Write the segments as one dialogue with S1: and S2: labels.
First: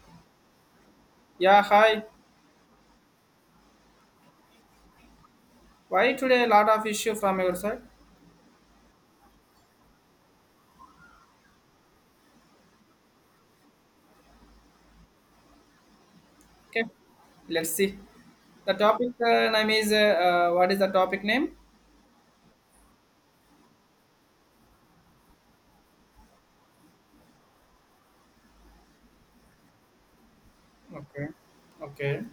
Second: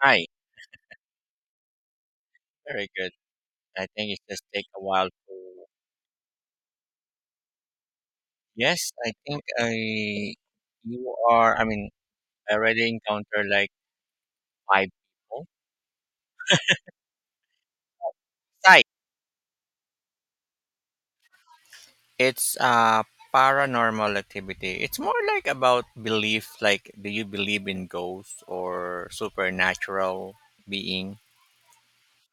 S1: Hi,
S2: Yeah, hi.
S1: very good. I think it just take a while to.
S2: Why today a lot of issue from your side?
S1: Yes, I think I you are. I already encountered like five people.
S2: Okay, let's see. The
S1: Psych.
S2: topic name is what is the topic name?
S1: It's paranormal activity. It's more like about belief. Like, do you believe in ghosts or supernatural being?
S2: Okay, okay.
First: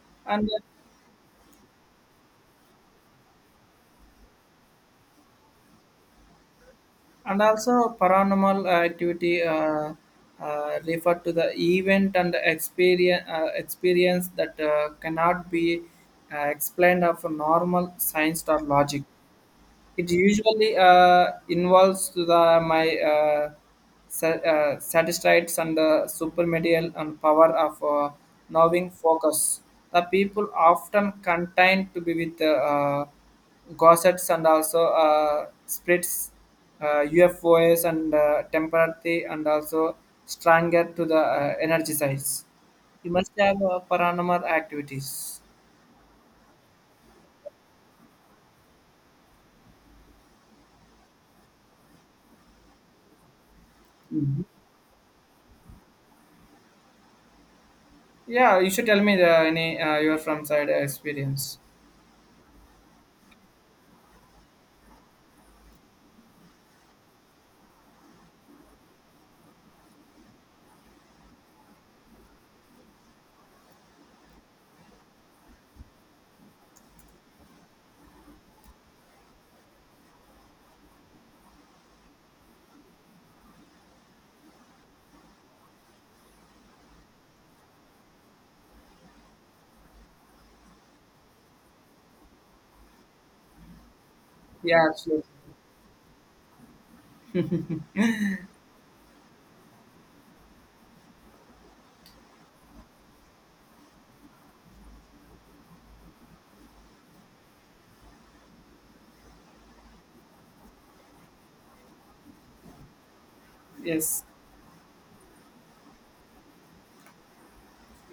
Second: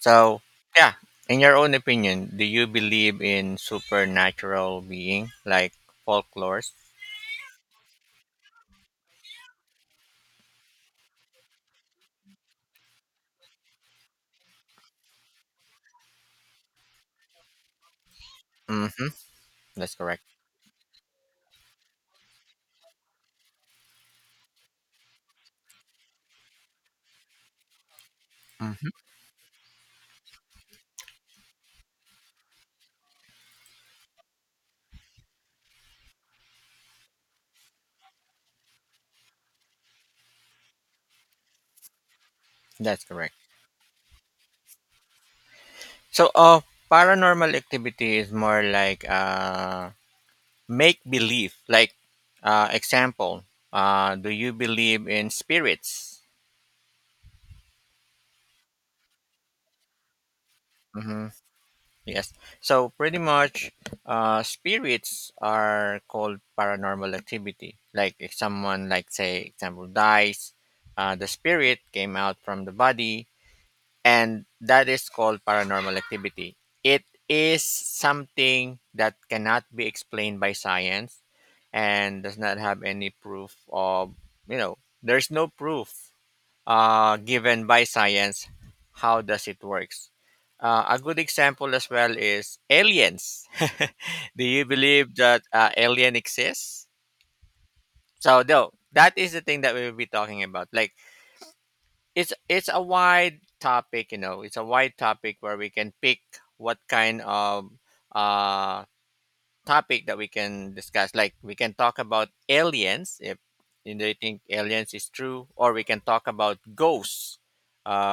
S1: So
S2: And uh,
S1: yeah, in your own opinion, do you believe in supernatural being like folklores?
S2: and also paranormal activity refer to the event and experience, experience that cannot be explained of normal science or logic.
S1: Mm-hmm. That's
S2: It
S1: correct.
S2: usually involves the my statistics and the supermedial and power of
S1: Mm-hmm.
S2: knowing focus. The people often content to be with gossips and also splits, UFOs and temporary and also stronger to the energy size.
S1: That's
S2: You must
S1: correct.
S2: have paranormal activities.
S1: So, paranormal activity is more like make believe. Like, example, do
S2: Mhm.
S1: you believe in spirits?
S2: Yeah, you should tell me the, any your from side
S1: Mm-hmm.
S2: experience.
S1: Yes. So, pretty much, spirits are called paranormal activity. Like, if someone, like, say, example, dies, the spirit came out from the body, and that is called paranormal activity. It is something that cannot be explained by science and does not have any proof of, you know there's no proof given by science, how does it works. A good example as well is aliens. Do you
S2: Yeah,
S1: believe
S2: absolutely.
S1: that alien exists? So though that is the thing that we will be talking about. Like it's a wide topic, it's a wide topic where we can pick what kind of uh, topic that we can discuss. Like we can talk about aliens if, you
S2: Yes,
S1: think aliens is true, or we can talk about ghosts.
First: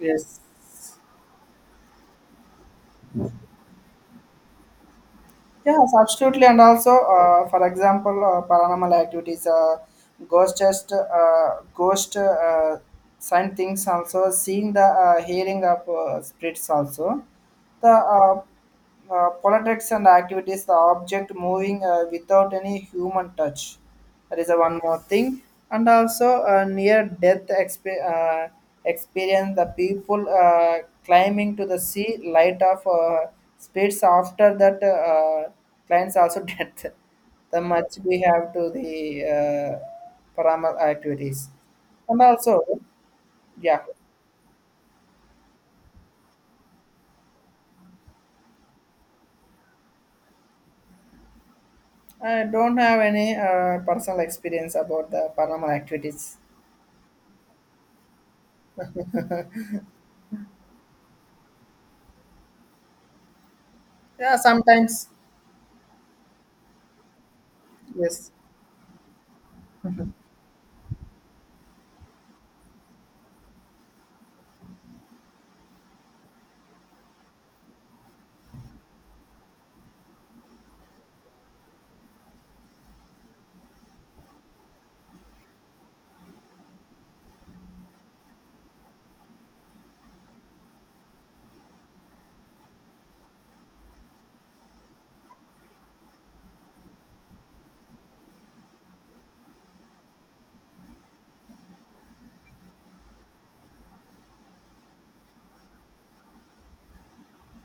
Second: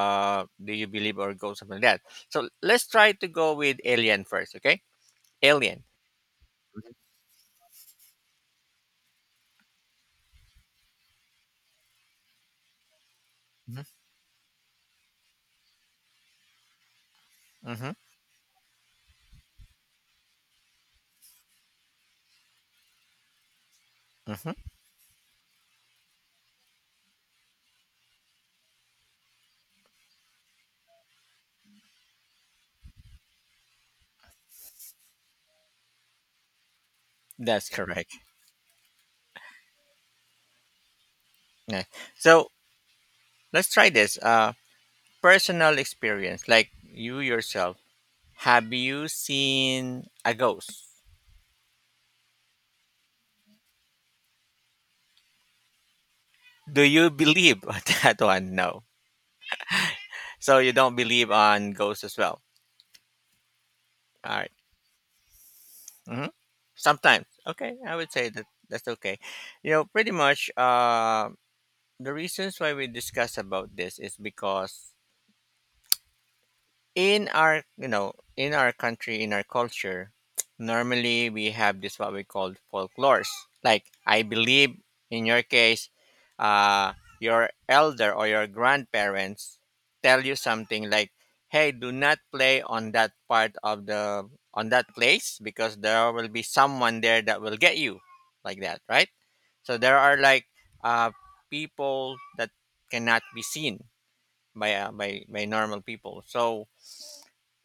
S2: yes.
S1: Do you believe or ghosts something like that? So let's try to go with alien first, okay? Alien.
S2: Yes, absolutely. And also, for example, paranormal activities, ghost just ghost sign
S1: Mm-hmm,
S2: things also, seeing the hearing of spirits also. The
S1: mm-hmm,
S2: politics and activities, the object moving without any human touch. There is a
S1: mm-hmm.
S2: one more thing, and also a near-death experience. The people climbing to the sea light of speeds after that clients also death. The
S1: That's
S2: much
S1: correct.
S2: we have to the paranormal activities,
S1: Yeah.
S2: and
S1: So
S2: also
S1: let's
S2: yeah,
S1: try this. Personal experience, like you yourself. Have you seen a ghost?
S2: I don't have any personal experience about the paranormal activities.
S1: Do you believe on that one? No. So you don't believe on ghosts as well.
S2: Yeah,
S1: All right.
S2: sometimes
S1: hmm Sometimes. Okay, I would
S2: yes.
S1: say that that's okay. You know, pretty much, the reasons why we discuss about this is because in our, in our country, in our culture, normally we have this what we call folklores. Like I believe in your case, uh your elder or your grandparents tell you something like, hey, do not play on that part of the on that place because there will be someone there that will get you, like that, right? So there are like uh people that cannot be seen by by normal people, so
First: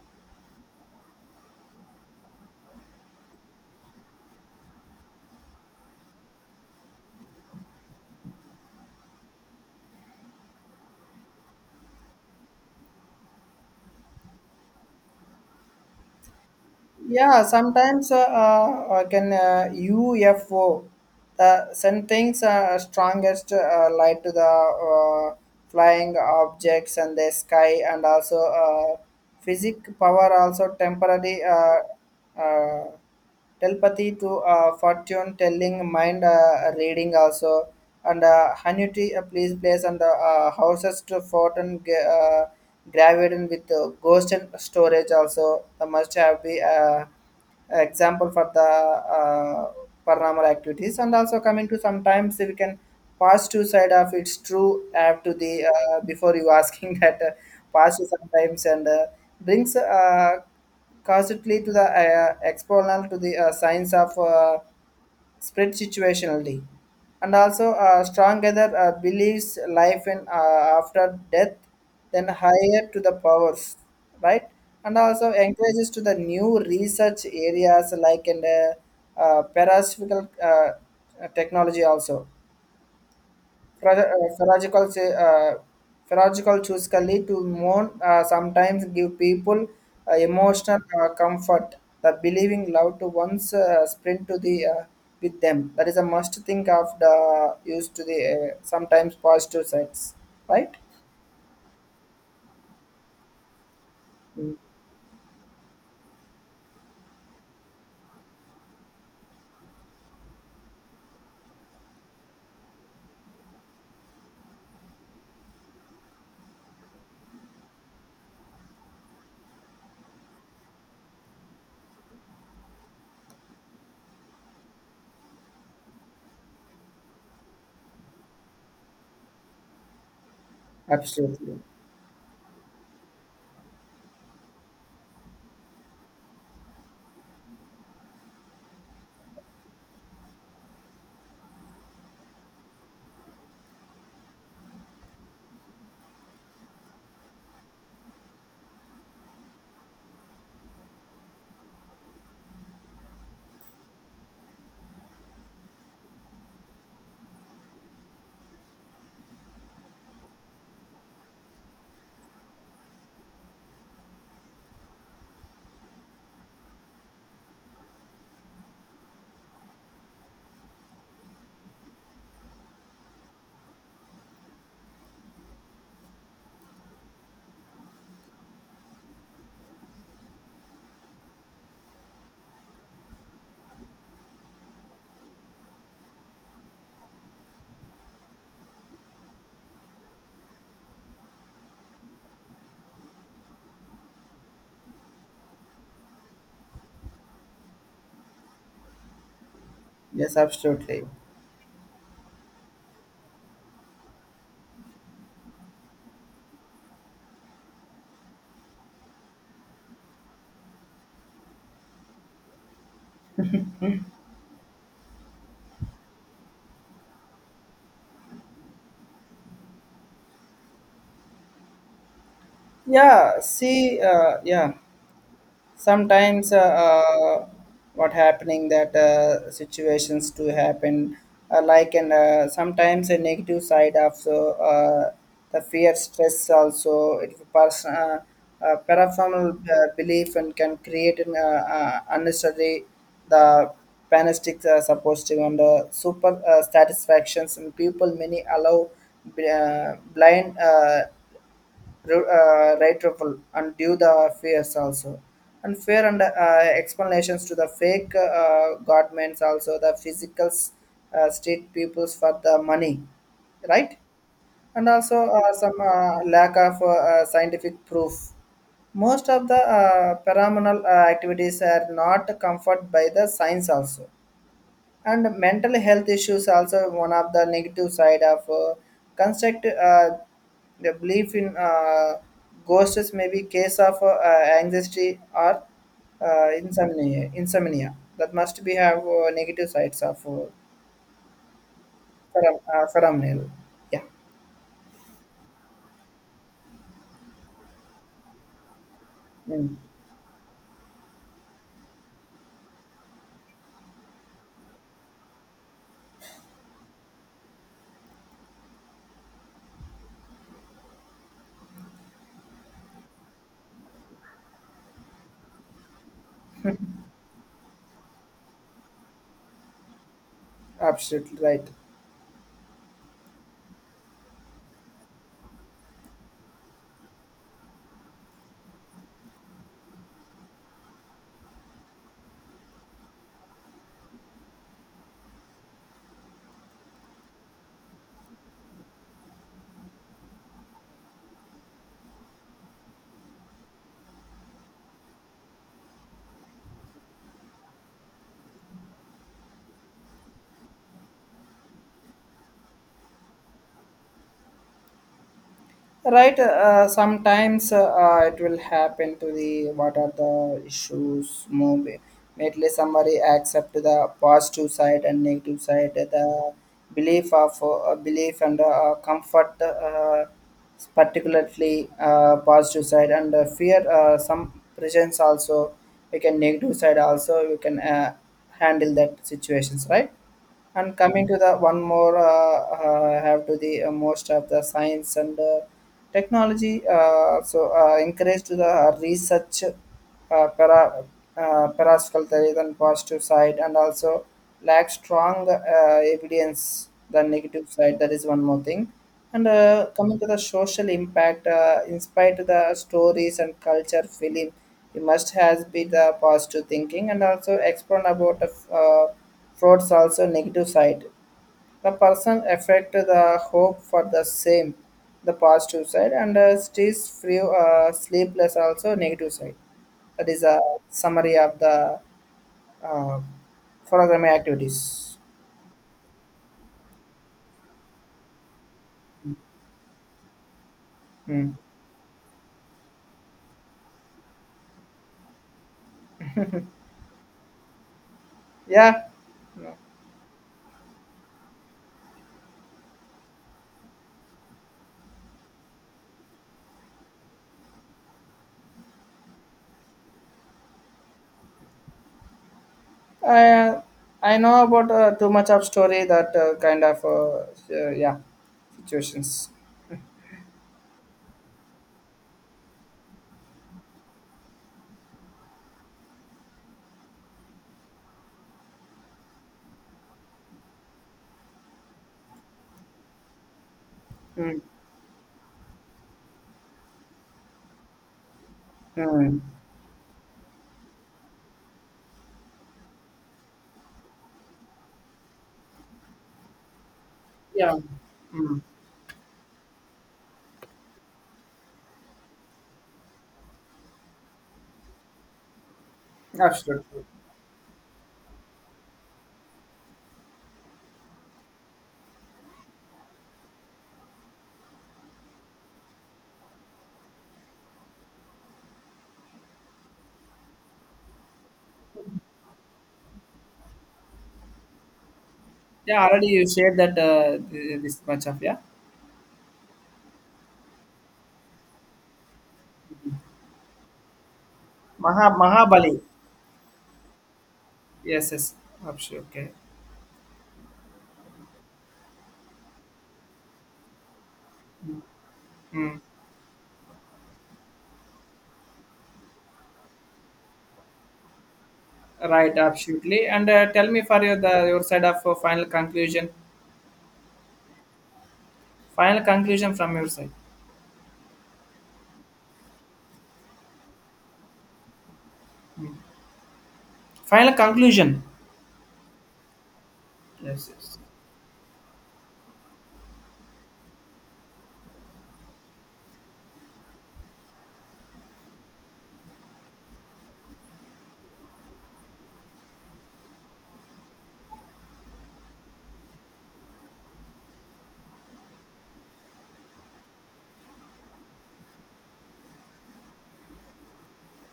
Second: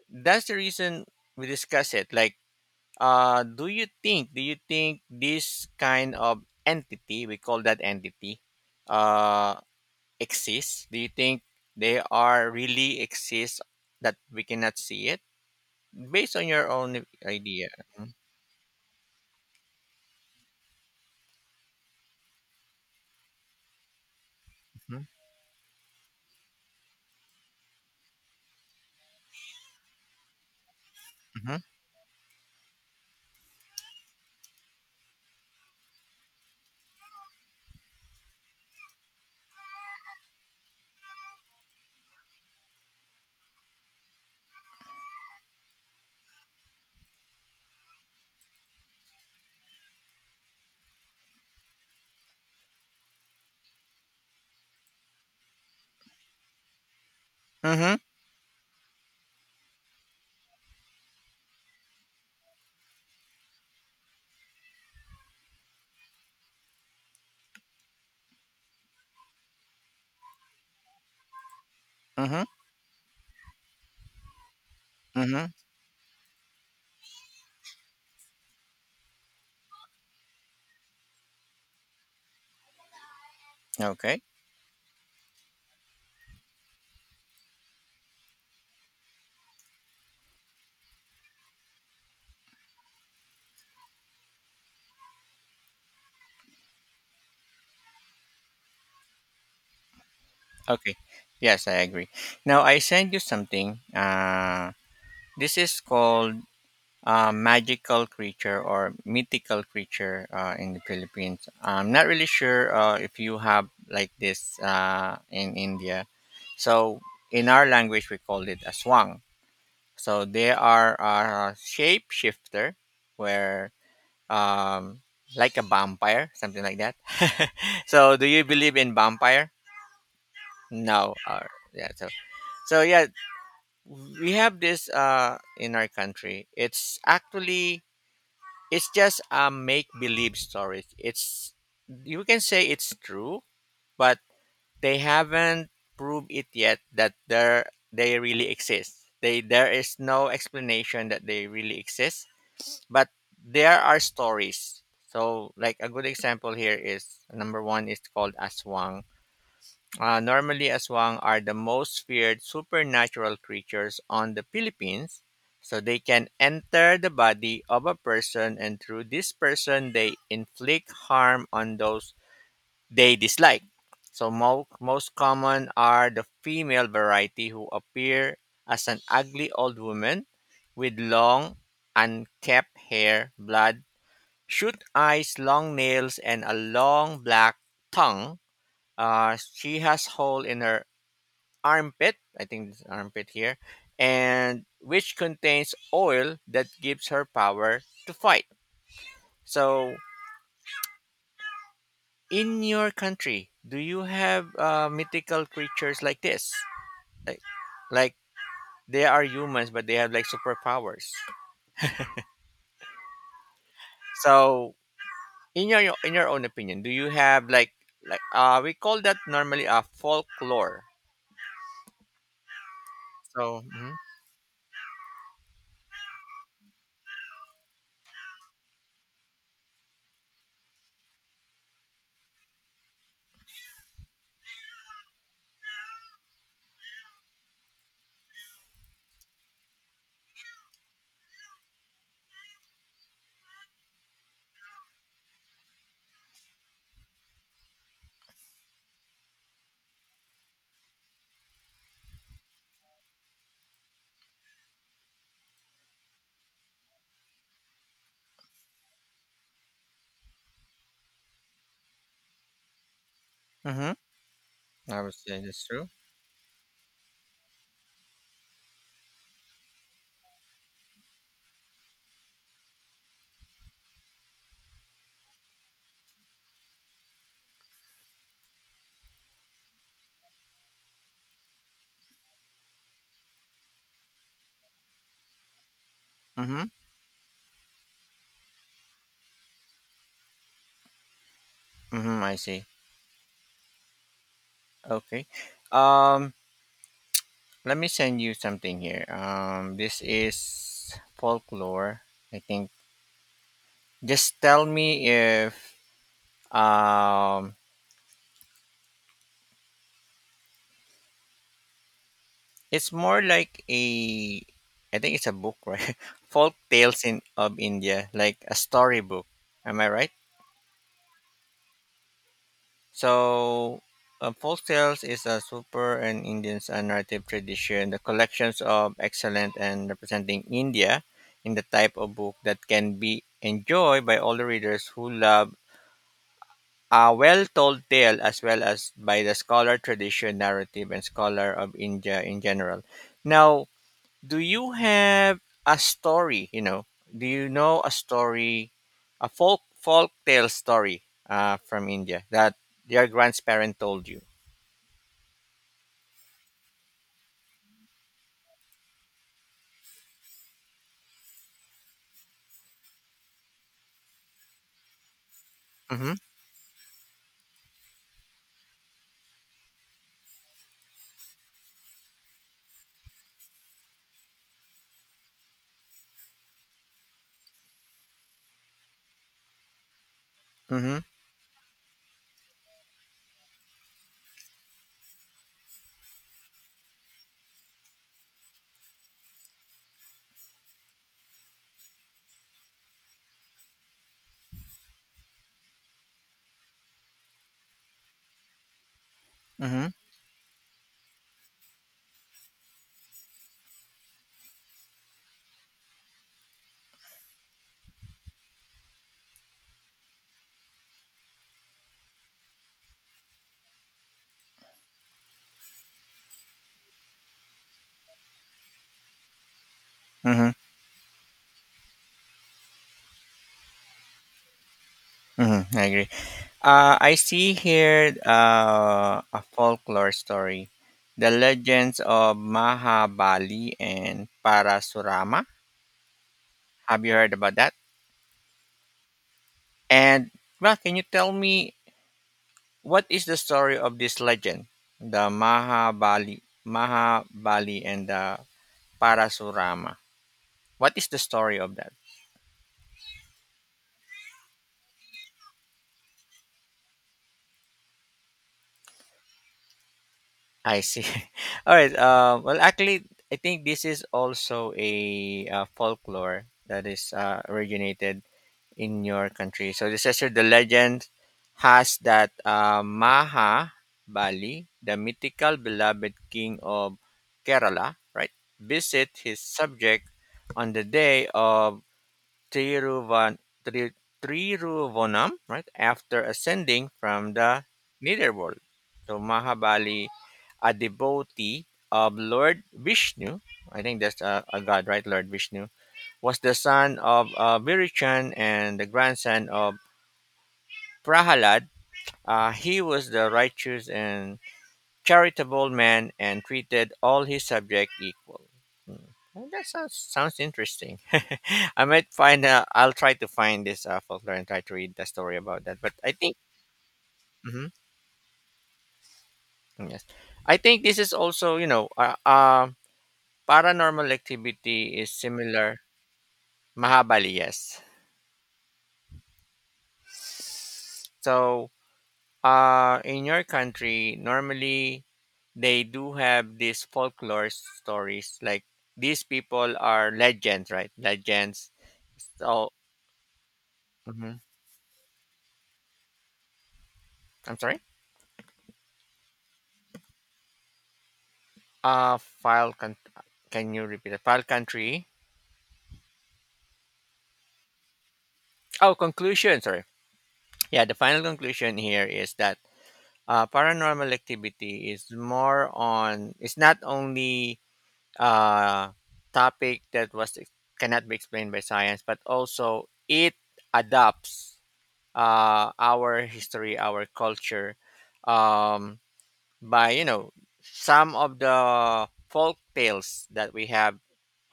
S1: that's the reason we discuss it. Like, do you think this kind of entity, we call that entity uh exists. Do you think they are really exist, that we cannot see it, based on your own
S2: Yeah,
S1: idea?
S2: sometimes can UFO, the send things strongest light to the
S1: Mm-hmm.
S2: flying objects and the sky and also physic power also temporary
S1: Mm-hmm.
S2: uh, telepathy to fortune telling, mind reading also, and annuity please place and houses to fortune gravidated with ghost and storage also. The must have be example for the paranormal activities and also coming to sometimes we can pass to side of it's true have to the before you asking that
S1: Mm-hmm.
S2: pass to sometimes and brings constantly to the exponent to the science of spread situationally, and also strong other believes life in after death, then higher to the powers, right? And also
S1: Mm-hmm.
S2: encourages to the new research areas like in the parasitical technology also.
S1: Okay,
S2: Phraseological, say, phraseological choice can lead to more, sometimes give people emotional comfort. The believing love to one's sprint to the with them. That is a must think of the use to the sometimes positive sides, right?
S1: okay, yes, I agree. Now I send you something.
S2: Mm,
S1: This is called magical creature or mythical creature in the Philippines. I'm not really sure if you have like this in India. So in our language, we called it a swang. So they are a shapeshifter where, um, like a vampire, something like that. So do you believe in vampire? No.
S2: absolutely.
S1: Yeah. So so yeah, we have this in our country. It's actually it's just a make believe story. It's, you can say it's true, but they haven't proved it yet that there they really exist. They there is no explanation that they really exist, but there are stories. So like a good example here is number one is called Aswang. Normally, aswang are the most feared supernatural creatures on the Philippines. So they can enter the body of a person, and through this person, they inflict harm on those they dislike. So most common are the female variety who appear as an ugly old woman with long, unkempt hair, blood, shoot eyes, long nails, and a long black tongue. She has hole in her armpit, I think it's armpit here, and which contains oil that gives her power to fight. So,
S2: Yes, absolutely.
S1: in your country, do you have mythical creatures like this? Like, like they are humans, but they have like superpowers. So, in your own opinion, do you have like we call that normally a folklore.
S2: Yeah,
S1: So, mm-hmm,
S2: see, yeah, sometimes what happening that sit happened, sometimes a negative so the fear stress also it person paraformal belief and can create an unnecessary the panistic supportive and super directions and people many allow blind right and due the fears also and fear and explanations to the fake governments also the physical state peoples for the money, right,
S1: mm-hmm,
S2: and
S1: I would
S2: also
S1: say that's
S2: some
S1: true.
S2: lack of scientific proof. Most of the paranormal activities are not comfort by the science also, and mental health issues also one of the negative side of construct the belief in ghosts may be case of anxiety or
S1: Mm-hmm,
S2: insomnia. Insomnia that must be have negative sides of
S1: mm-hmm, I see.
S2: phenomenal. Yeah,
S1: Okay. Um, let me send you something here.
S2: mm,
S1: This is folklore, I think. Just tell me if, um, it's more like a, I think it's a book, right? Folk tales in of India, like a storybook. Am I right?
S2: absolutely right.
S1: So, folk tales is a super and Indian's narrative tradition. The collections of excellent and representing India in the type of book that can be enjoyed by all the readers who love a well-told tale as well as by the scholar tradition, narrative, and scholar of India in general. Now, do you have a story, you know, do you know a story, a folk tale story from India that your grandparent told you?
S2: Right, sometimes it will happen to the what are the issues movie. Mainly somebody accept the positive side and negative side,
S1: Mm-hmm.
S2: the belief of belief and comfort, particularly positive side and fear. Some presence also we can negative side also we can handle that situations, right? And
S1: Mm-hmm.
S2: coming to the one more, have to the most of the science and technology. So encourage to the research uh, para, parascalterian positive side and also lack strong evidence the negative side, that is one more thing, and
S1: Mm-hmm.
S2: coming to the social impact in spite of the stories and culture film, it must has be the positive thinking and also explain about the frauds also negative side, the person affect the hope for the same, the positive side and stays free sleepless also negative side. That is
S1: Mm-hmm.
S2: a summary of the uh, photogrammetry activities.
S1: Mm-hmm. I agree. I see here a folklore story, the
S2: Hmm.
S1: legends of Mahabali and Parasurama. Have you heard about that?
S2: Yeah,
S1: And well, can you tell me what is the story of this legend, the Mahabali, Mahabali, and the Parasurama? What is the story of that?
S2: I uh, I know about too much of story that kind of yeah situations.
S1: I see. All right. Well, actually, I think this is also a folklore that is originated in your country. So this is the legend has that Maha
S2: Hmm.
S1: Bali, the mythical beloved king of Kerala, right, visit
S2: Hmm.
S1: his subject on the day of Tiruvan, Tri, Tiruvanam, right, after ascending from the
S2: Yeah. Hmm.
S1: netherworld. So Mahabali, a devotee of Lord Vishnu, I think that's a god, right, Lord Vishnu, was the son
S2: Absolutely.
S1: of Virichan and the grandson of Prahalad. He was the righteous and charitable man and treated all his subjects equal. Hmm. Well, that sounds, sounds interesting. I might find, I'll try to find this folklore and try to read the story about that. But
S2: Yeah,
S1: I
S2: already
S1: think,
S2: you shared that
S1: mhm,
S2: this much of yeah.
S1: yes, I think this is also, paranormal activity is
S2: Maha
S1: similar.
S2: Mahabali.
S1: Mahabali, yes.
S2: Yes, yes. Absolutely. Okay.
S1: So, uh, in your country, normally they
S2: Hmm.
S1: do have these folklore stories. Like these people are legends, right? Legends.
S2: Right.
S1: So,
S2: Absolutely. And tell me for your
S1: mhm.
S2: the your side of final conclusion.
S1: I'm sorry.
S2: Final conclusion from your side.
S1: Uh, file. Can you repeat it? File country.
S2: Final conclusion.
S1: Oh, conclusion. Sorry.
S2: Yes,
S1: Yeah, the
S2: yes.
S1: final conclusion here is that, paranormal activity is more on. It's not only uh topic that was cannot be explained by science, but also it adapts our history, our culture, um, by, some of the folk tales that we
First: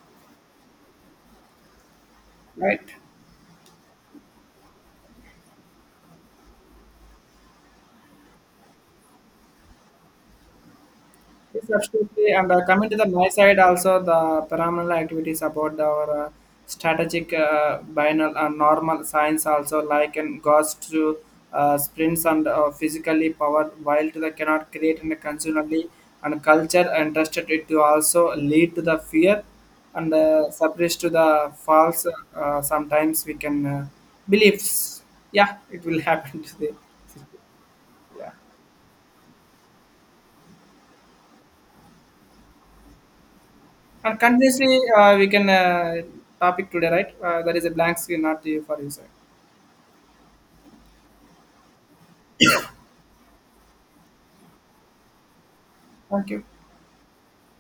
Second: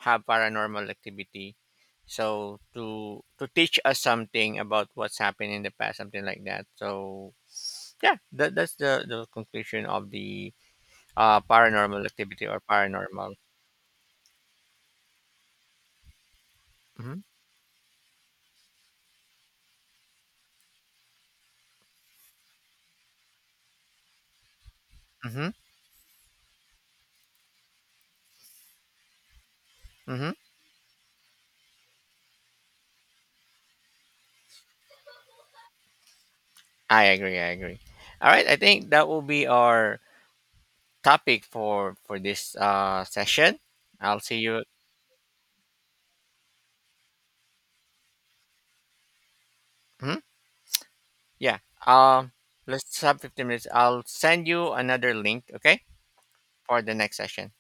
S1: have paranormal activity. So
S2: Right?
S1: to teach us something about what's happened in the past, something like that. So yeah, that, that's the conclusion of the
S2: Yes,
S1: paranormal
S2: absolutely.
S1: activity
S2: And
S1: or
S2: coming to the my
S1: paranormal.
S2: side also, the paranormal activities about our
S1: Mm-hmm.
S2: strategic binal and normal science also, like in ghost to sprints and physically power. While to the cannot create and
S1: Mm-hmm.
S2: consumerly and culture interested it to also lead to the fear and
S1: Mm-hmm.
S2: suppress to the false. Sometimes we can beliefs. Yeah, it will happen to the.
S1: I agree. I agree.
S2: Yeah.
S1: All right. I think that will be our topic for this session.
S2: And
S1: I'll see you.
S2: continuously, we can topic today, right? There is a blank screen, not the for you, sir.
S1: Hmm? Yeah. Um, let's have 15 minutes. I'll send you another link. Okay,
S2: Thank you.
S1: for the next session.